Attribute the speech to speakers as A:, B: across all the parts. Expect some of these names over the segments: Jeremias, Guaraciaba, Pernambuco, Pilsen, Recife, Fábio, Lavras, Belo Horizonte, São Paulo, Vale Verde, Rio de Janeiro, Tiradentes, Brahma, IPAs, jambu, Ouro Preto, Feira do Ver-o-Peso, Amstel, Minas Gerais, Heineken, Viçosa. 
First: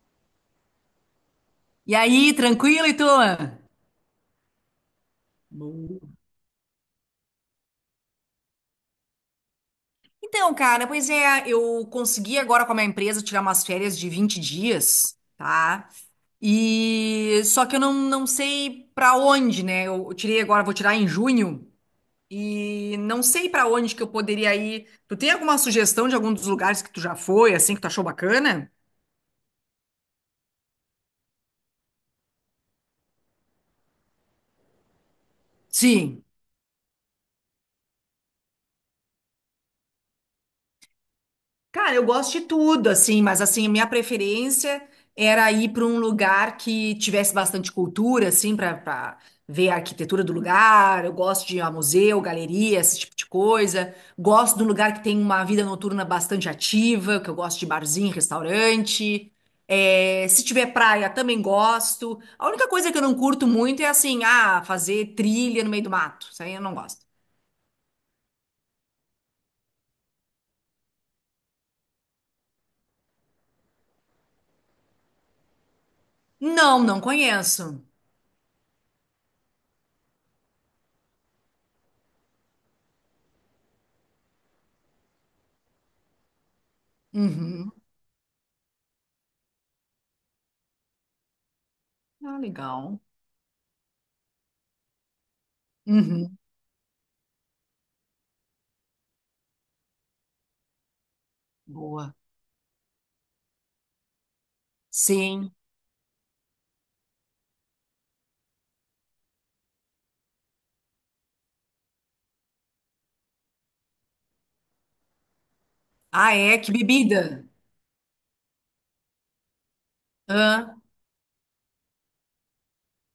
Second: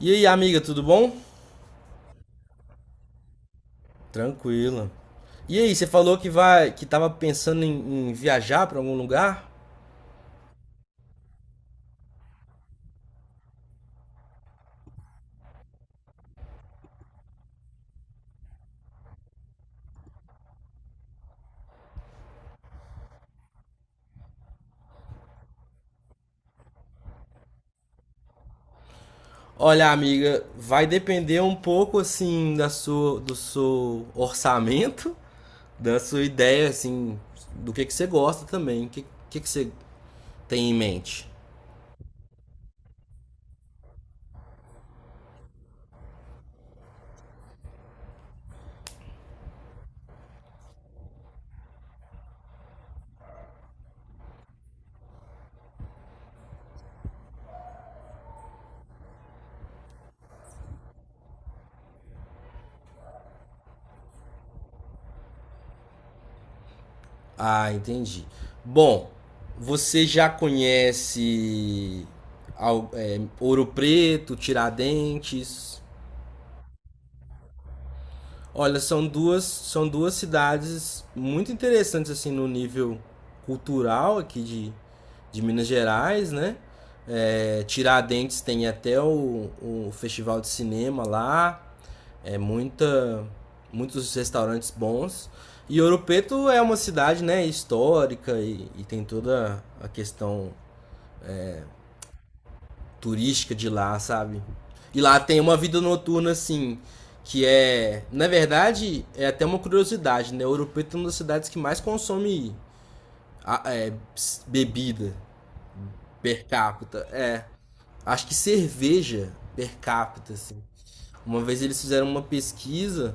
A: E aí, amiga, tudo bom?
B: E aí, tranquilo, e tu?
A: Tranquila. E aí, você falou
B: Bom.
A: que tava pensando em viajar para algum lugar?
B: Então, cara, pois é, eu consegui agora com a minha empresa tirar umas férias de 20 dias, tá? E só que eu não sei pra onde, né? Eu tirei agora, vou tirar em junho e não sei pra onde que eu poderia ir. Tu tem alguma sugestão de algum dos lugares que tu já foi, assim, que tu achou bacana?
A: Olha, amiga, vai depender um pouco assim do seu orçamento, da sua
B: Sim.
A: ideia assim, do que você gosta também, o que você tem em mente.
B: Cara, eu gosto de tudo, assim, mas assim, a minha preferência era ir para um lugar que tivesse bastante cultura, assim, para ver a arquitetura do lugar. Eu gosto de ir a museu, galeria, esse tipo de coisa. Gosto de um lugar que tem uma vida noturna bastante ativa, que eu gosto de barzinho, restaurante. É, se tiver praia, também gosto. A única coisa que eu não curto muito é assim, ah, fazer trilha no meio do mato. Isso aí eu não gosto.
A: Ah, entendi. Bom, você já conhece Ouro Preto, Tiradentes?
B: Não, não conheço.
A: Olha, são duas cidades muito interessantes assim no nível cultural aqui de Minas Gerais, né? É,
B: Uhum.
A: Tiradentes tem até o festival de cinema lá, é
B: Ah, legal.
A: muita, muitos restaurantes bons. E Ouro
B: Uhum.
A: Preto é uma cidade, né, histórica e tem toda a questão
B: Boa.
A: turística de lá, sabe? E lá tem
B: Sim.
A: uma vida noturna, assim, que é. Na verdade, é até uma curiosidade, né? Ouro Preto é uma das cidades que mais consome a- é, bebida
B: Ah,
A: per
B: é? Que
A: capita. É.
B: bebida?
A: Acho que cerveja per capita, assim.
B: Hã?
A: Uma vez eles fizeram uma pesquisa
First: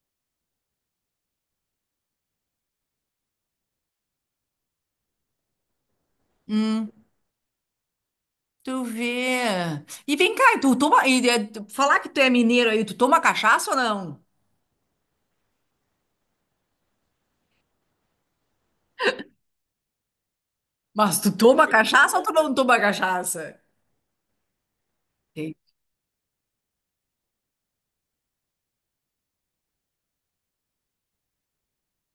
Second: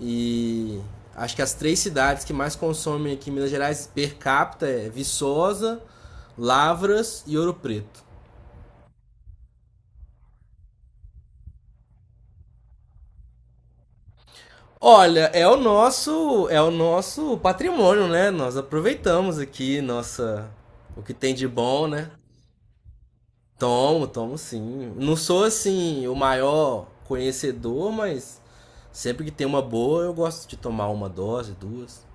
A: e. Acho que as três cidades que mais consomem aqui em Minas Gerais per capita é Viçosa,
B: Hum,
A: Lavras e Ouro Preto.
B: tu vê. E vem cá, tu toma. E, é, falar que tu é mineiro aí, tu toma cachaça ou não?
A: Olha, é o nosso patrimônio, né? Nós aproveitamos aqui nossa o que
B: Mas tu
A: tem de
B: toma
A: bom, né?
B: cachaça ou tu não toma cachaça?
A: Tomo, tomo sim. Não sou
B: En-
A: assim o maior conhecedor, mas sempre que tem uma boa, eu gosto de tomar uma dose, duas.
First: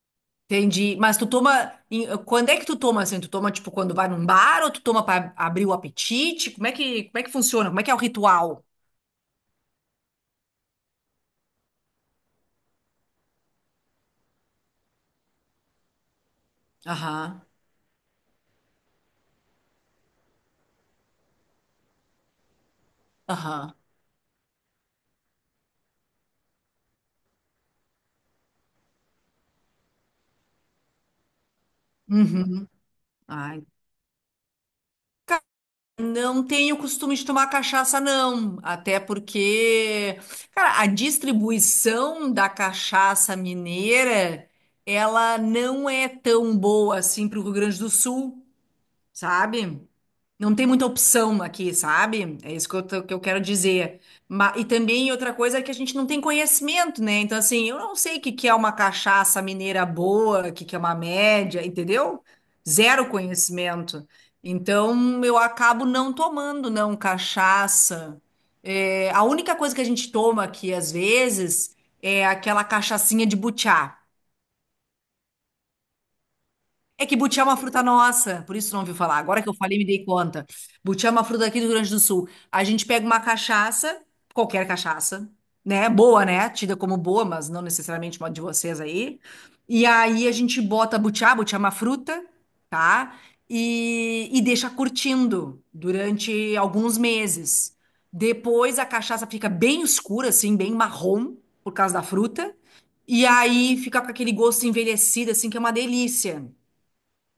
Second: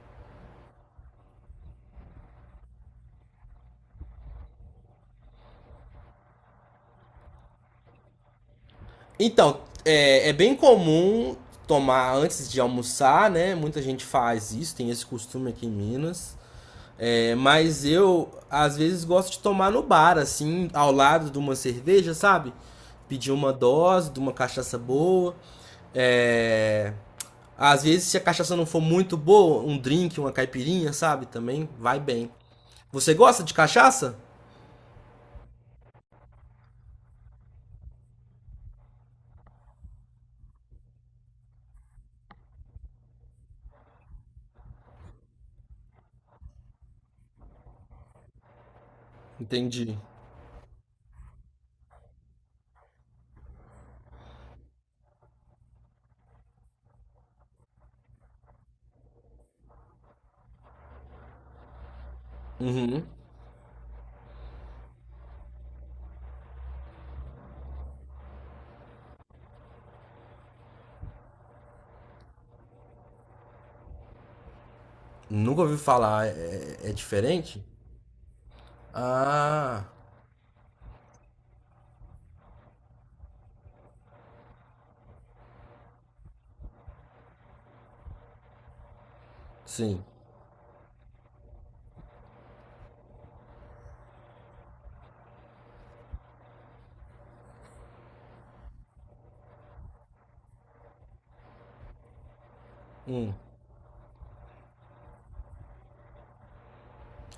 B: Entendi. Mas tu toma. Quando é que tu toma assim? Tu toma, tipo, quando vai num bar ou tu toma pra abrir o apetite? Como é que funciona? Como é que é o ritual?
A: Então, é bem comum tomar antes de almoçar, né? Muita gente faz isso, tem esse costume aqui em Minas. É,
B: Aham.
A: mas eu, às vezes, gosto de tomar no bar, assim, ao lado de uma cerveja, sabe? Pedir uma
B: Aham.
A: dose de uma cachaça boa. É, às vezes, se a cachaça não for muito boa, um drink, uma caipirinha, sabe? Também vai bem.
B: Uhum.
A: Você gosta de
B: Ah,
A: cachaça?
B: não tenho costume de tomar cachaça, não. Até porque, cara, a distribuição da cachaça mineira, ela não é tão boa assim para o Rio Grande do Sul, sabe?
A: Entendi.
B: Não tem muita opção aqui, sabe? É isso que que eu quero dizer. E também outra coisa é que a gente não tem conhecimento, né? Então, assim, eu não sei o que, que é uma cachaça mineira boa, o que, que é uma média, entendeu?
A: Uhum.
B: Zero conhecimento. Então, eu acabo não tomando, não, cachaça. É, a única coisa que a gente toma aqui, às vezes, é aquela cachaçinha de butiá.
A: Nunca ouvi falar. É, é
B: É que butiá é uma
A: diferente?
B: fruta nossa, por isso não ouviu falar. Agora que eu falei,
A: Ah,
B: me dei conta. Butiá é uma fruta aqui do Rio Grande do Sul. A gente pega uma cachaça, qualquer cachaça, né? Boa, né? Tida como boa, mas não necessariamente uma de vocês aí. E
A: sim.
B: aí a gente bota butiá, butiá é uma fruta, tá? E deixa curtindo durante alguns meses. Depois a cachaça fica bem escura, assim, bem marrom, por causa da fruta. E
A: Hum.
B: aí fica com aquele gosto envelhecido, assim, que é uma delícia.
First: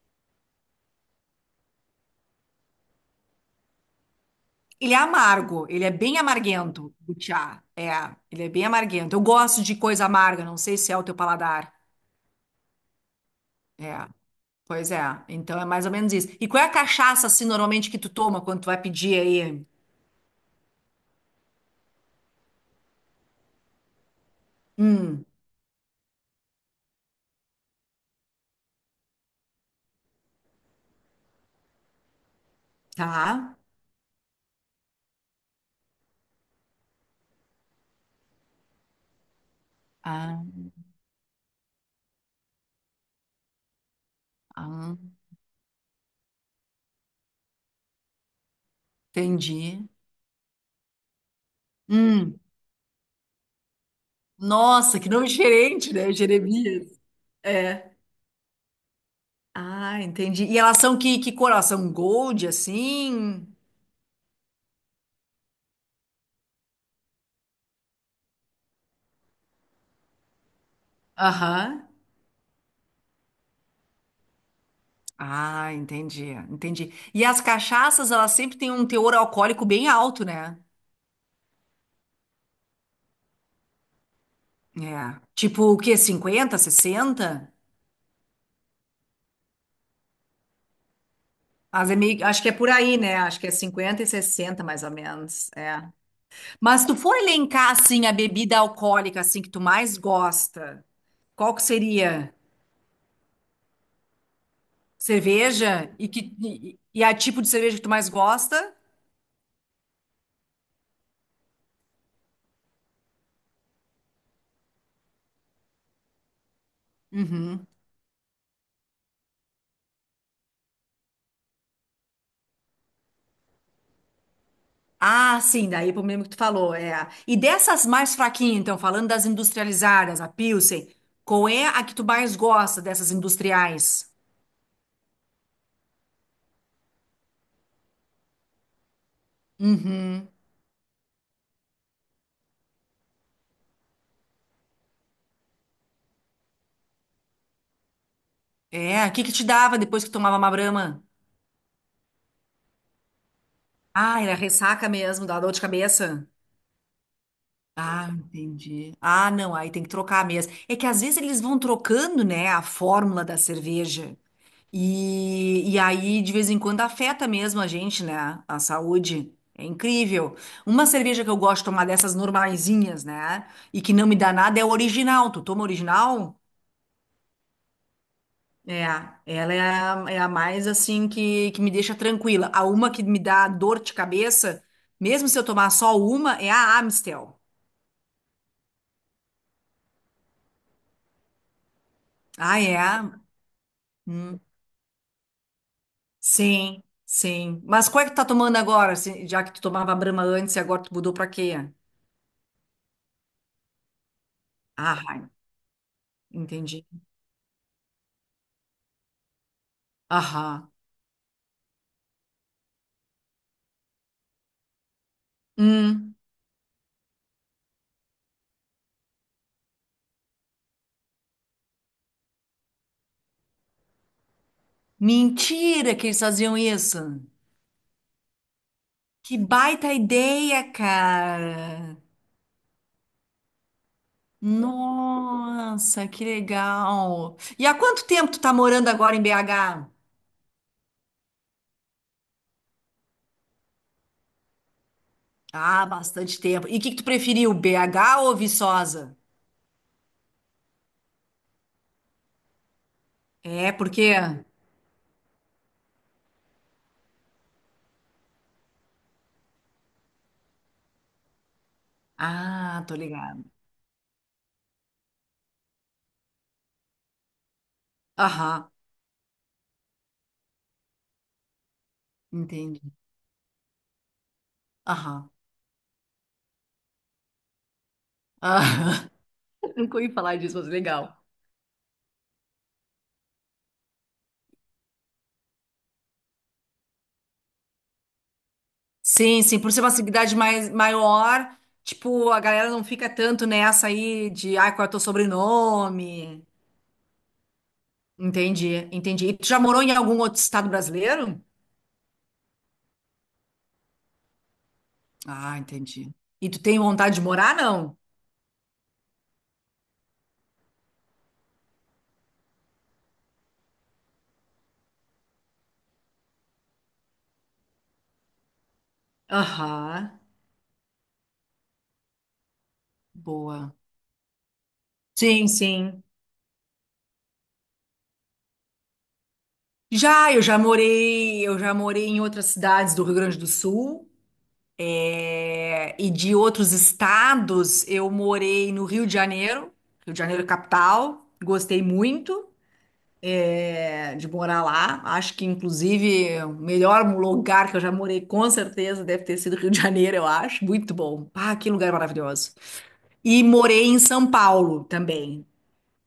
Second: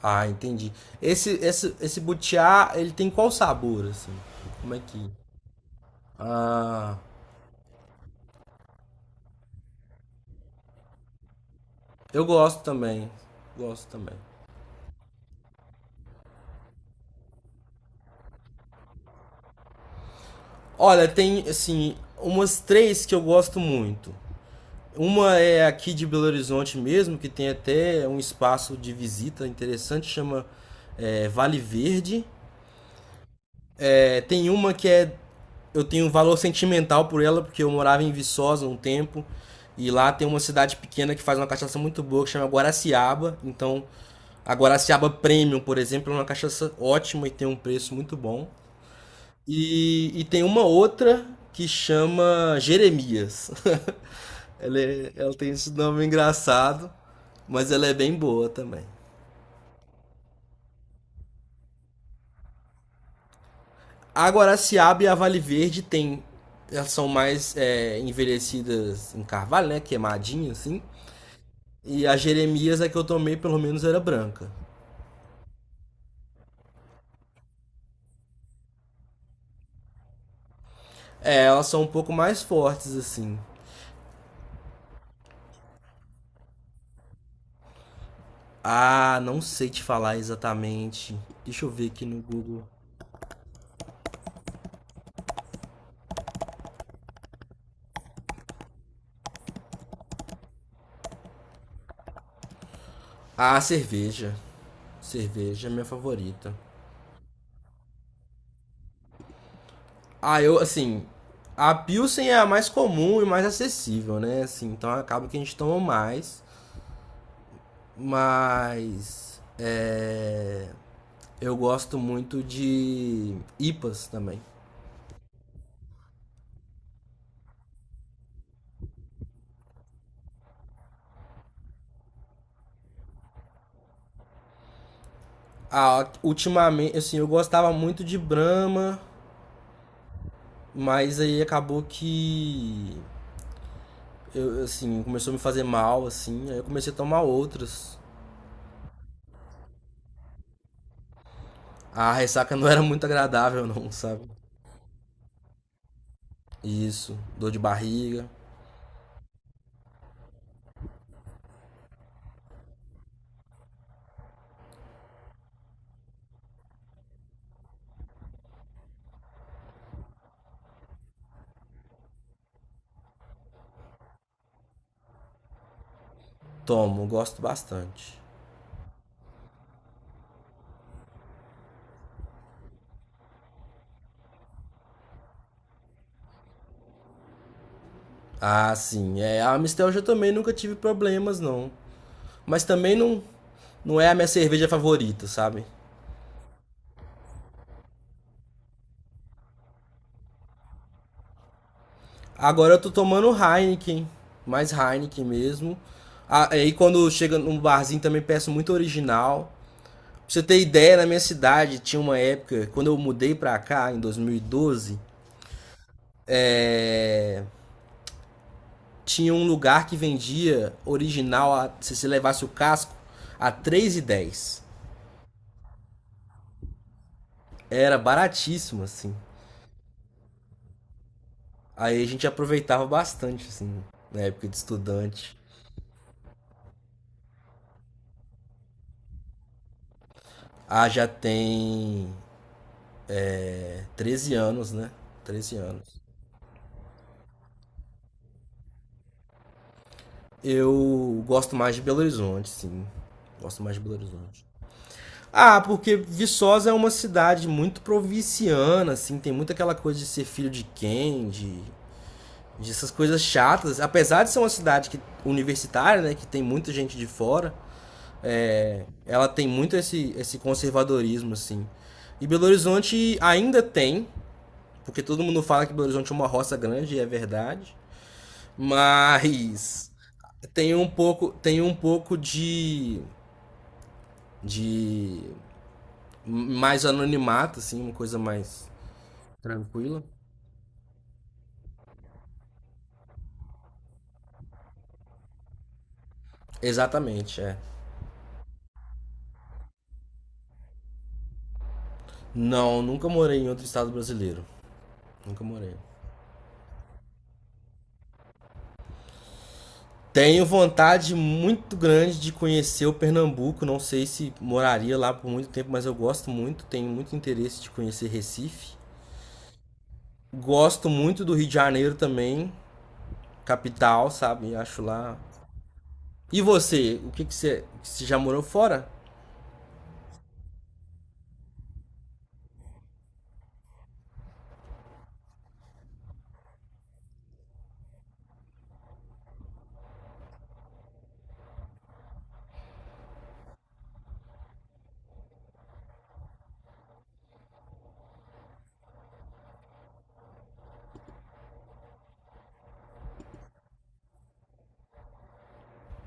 A: Ah, entendi. Esse butiá, ele tem qual sabor, assim? Como é
B: Ele é
A: que...
B: amargo, ele é bem amarguento,
A: Ah...
B: o chá. É, ele é bem amarguento. Eu gosto de coisa amarga, não sei se é o teu paladar.
A: Eu gosto também. Gosto
B: É,
A: também.
B: pois é. Então é mais ou menos isso. E qual é a cachaça, assim, normalmente que tu toma quando tu vai pedir aí?
A: Olha, tem assim, umas três que eu gosto muito.
B: Hum,
A: Uma é aqui de Belo Horizonte mesmo, que tem até um espaço de visita interessante, chama Vale Verde.
B: tá.
A: É, tem uma que é. Eu tenho um valor sentimental por ela, porque eu morava em Viçosa um tempo. E lá tem uma
B: Ah,
A: cidade pequena que faz uma cachaça muito boa, que chama Guaraciaba. Então, a
B: ah,
A: Guaraciaba Premium, por exemplo, é uma cachaça ótima e tem um preço muito bom.
B: entendi.
A: E tem uma outra que
B: Hum,
A: chama Jeremias.
B: nossa, que nome
A: Ela tem esse
B: diferente,
A: nome
B: né? Jeremias.
A: engraçado, mas ela
B: É.
A: é bem boa também.
B: Ah, entendi. E elas são que cor? Elas são gold, assim?
A: A Guaraciaba e a Vale Verde tem, elas são mais envelhecidas em carvalho, né? Queimadinha, assim.
B: Aham.
A: E a Jeremias, a que eu tomei, pelo menos era branca.
B: Ah, entendi, entendi. E as cachaças, elas sempre têm um teor alcoólico bem alto, né?
A: É, elas são um pouco mais fortes, assim.
B: É. Tipo o quê? Cinquenta, 60?
A: Ah, não sei te falar exatamente. Deixa eu ver aqui no
B: Acho que é
A: Google.
B: por aí, né? Acho que é 50 e 60 mais ou menos. É. Mas se tu for elencar, assim, a bebida alcoólica, assim, que tu mais gosta, qual que seria?
A: Ah, cerveja. Cerveja é minha
B: Cerveja? E, que...
A: favorita.
B: e a tipo de cerveja que tu mais gosta?
A: Ah, eu, assim, a Pilsen é a mais comum e mais acessível, né? Assim, então acaba que a gente toma mais.
B: Uhum.
A: Mas é, eu gosto muito de IPAs também.
B: Ah, sim, daí é pro mesmo que tu falou. É. E dessas mais fraquinhas, então, falando das industrializadas, a Pilsen, qual é a que tu mais gosta dessas industriais?
A: Ah, ultimamente, assim, eu gostava muito de Brahma,
B: Uhum.
A: mas aí acabou que eu, assim, começou a me fazer mal, assim, aí eu comecei a tomar outras.
B: É, o que que te dava depois que tomava uma Brahma?
A: A ressaca não era muito agradável, não,
B: Ah,
A: sabe?
B: era ressaca mesmo, dava dor de cabeça.
A: Isso, dor de
B: Ah,
A: barriga.
B: entendi. Ah, não, aí tem que trocar mesmo. É que às vezes eles vão trocando, né, a fórmula da cerveja. E aí, de vez em quando, afeta mesmo a gente, né? A saúde. É incrível. Uma cerveja que eu gosto de tomar dessas normaisinhas, né? E que não me dá nada é o original. Tu toma original?
A: Tomo, gosto bastante.
B: É, ela é é a mais assim que me deixa tranquila. A uma que me dá dor de cabeça, mesmo se eu tomar só uma, é a Amstel.
A: Ah, sim. É, a Amstel eu também nunca tive problemas, não.
B: Ah,
A: Mas também
B: é?
A: não é a minha
B: Hum,
A: cerveja favorita, sabe?
B: Sim, sim. Mas qual é que tu tá tomando agora? Já que tu tomava Brahma antes e agora tu mudou pra quê?
A: Agora eu tô tomando Heineken, mais
B: Ah,
A: Heineken
B: Heineken.
A: mesmo. Ah, aí
B: Entendi.
A: quando chega num barzinho também peço muito original. Pra você ter
B: Aham.
A: ideia, na minha cidade tinha uma época, quando eu mudei pra cá, em 2012,
B: Hum.
A: é, tinha um lugar que vendia original, se você levasse o casco, a três e dez.
B: Mentira que eles faziam isso.
A: Era baratíssimo, assim.
B: Que baita ideia, cara.
A: Aí a gente aproveitava bastante, assim, na época de estudante.
B: Nossa, que legal. E há quanto tempo tu tá morando agora em BH?
A: Ah, já tem 13 anos, né? 13
B: Ah,
A: anos.
B: bastante tempo. E o que que tu preferiu, BH ou Viçosa?
A: Eu gosto mais de Belo Horizonte, sim. Gosto
B: É,
A: mais de
B: por
A: Belo
B: quê?
A: Horizonte. Ah, porque Viçosa é uma cidade muito provinciana, assim, tem muito aquela coisa de ser filho de quem, de
B: Ah,
A: essas
B: tô
A: coisas
B: ligado.
A: chatas. Apesar de ser uma cidade que, universitária, né, que tem muita gente de fora,
B: Aham,
A: é, ela tem muito esse conservadorismo, assim. E Belo
B: entendi.
A: Horizonte ainda tem, porque todo
B: Aham.
A: mundo fala que Belo Horizonte é uma roça grande, e é verdade.
B: Aham.
A: Mas
B: Nunca ouvi falar disso, mas legal.
A: tem um pouco de mais anonimato, assim, uma coisa mais
B: Sim, sim, por ser uma
A: tranquila.
B: cidade mais, maior, tipo, a galera não fica tanto nessa aí de, ai, qual é o teu sobrenome?
A: Exatamente, é.
B: Entendi, entendi. E tu já morou em algum outro estado brasileiro?
A: Não, nunca morei em outro estado brasileiro. Nunca
B: Ah,
A: morei.
B: entendi. E tu tem vontade de morar, não?
A: Tenho vontade muito grande de conhecer o Pernambuco. Não sei se moraria lá por muito tempo, mas eu gosto muito. Tenho muito interesse de conhecer Recife.
B: Aham,
A: Gosto muito do Rio de Janeiro também,
B: boa.
A: capital, sabe? Acho lá.
B: Sim, sim.
A: E você? O que, que você. Você já morou fora?
B: Já, eu já morei em outras cidades do Rio Grande do Sul, é, e de outros estados, eu morei no Rio de Janeiro capital, gostei muito de morar lá. Acho que, inclusive, o melhor lugar que eu já morei, com certeza, deve ter sido Rio de Janeiro, eu acho. Muito bom. Ah, que lugar maravilhoso. E morei em São Paulo também.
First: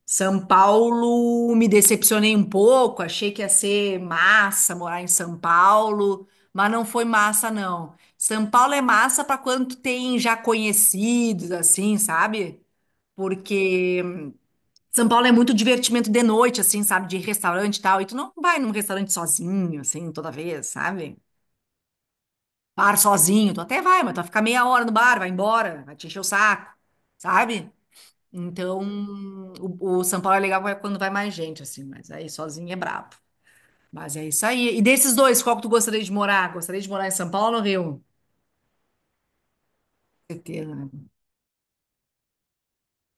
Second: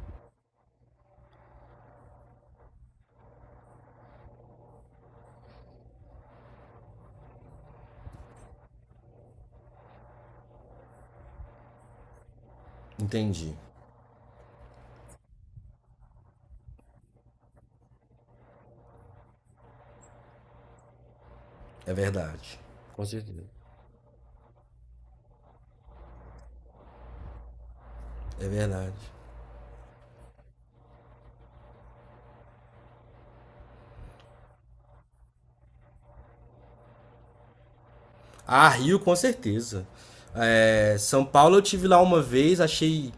B: São Paulo, me decepcionei um pouco, achei que ia ser massa morar em São Paulo, mas não foi massa, não. São Paulo é massa para quando tu tem já conhecidos, assim, sabe?
A: Entendi.
B: Porque são Paulo é muito divertimento de noite, assim, sabe? De restaurante e tal. E tu não vai num restaurante sozinho, assim, toda vez, sabe?
A: É verdade.
B: Bar
A: Com certeza.
B: sozinho, tu até vai, mas tu vai ficar meia hora no bar, vai embora, vai te encher o saco, sabe?
A: É
B: Então,
A: verdade.
B: o São Paulo é legal é quando vai mais gente, assim, mas aí sozinho é brabo. Mas é isso aí. E desses dois, qual que tu gostaria de morar? Gostaria de morar em São Paulo ou no Rio?
A: Ah, Rio, com certeza.
B: Certeza, né?
A: É, São Paulo eu tive lá uma vez, achei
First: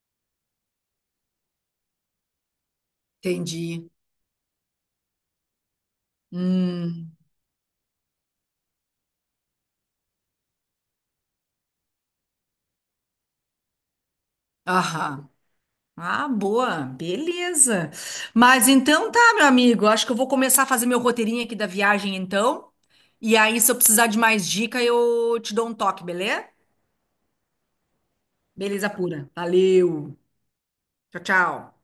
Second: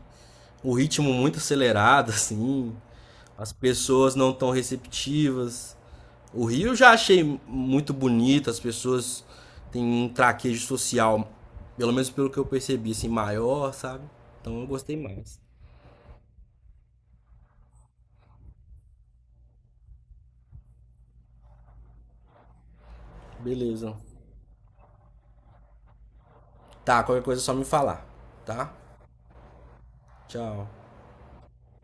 A: o ritmo muito acelerado, assim. As
B: Entendi.
A: pessoas não tão receptivas. O Rio eu já
B: Hum,
A: achei muito bonito, as pessoas têm um traquejo social, pelo menos pelo que eu percebi, assim, maior, sabe? Então eu gostei
B: aham.
A: mais.
B: Ah, boa, beleza. Mas então tá, meu amigo. Acho que eu vou começar a fazer meu roteirinho aqui da viagem, então. E aí, se eu
A: Beleza.
B: precisar de mais dica, eu te dou um toque, beleza?
A: Tá, qualquer coisa é só me falar, tá?
B: Beleza pura. Valeu.
A: Tchau.
B: Tchau, tchau.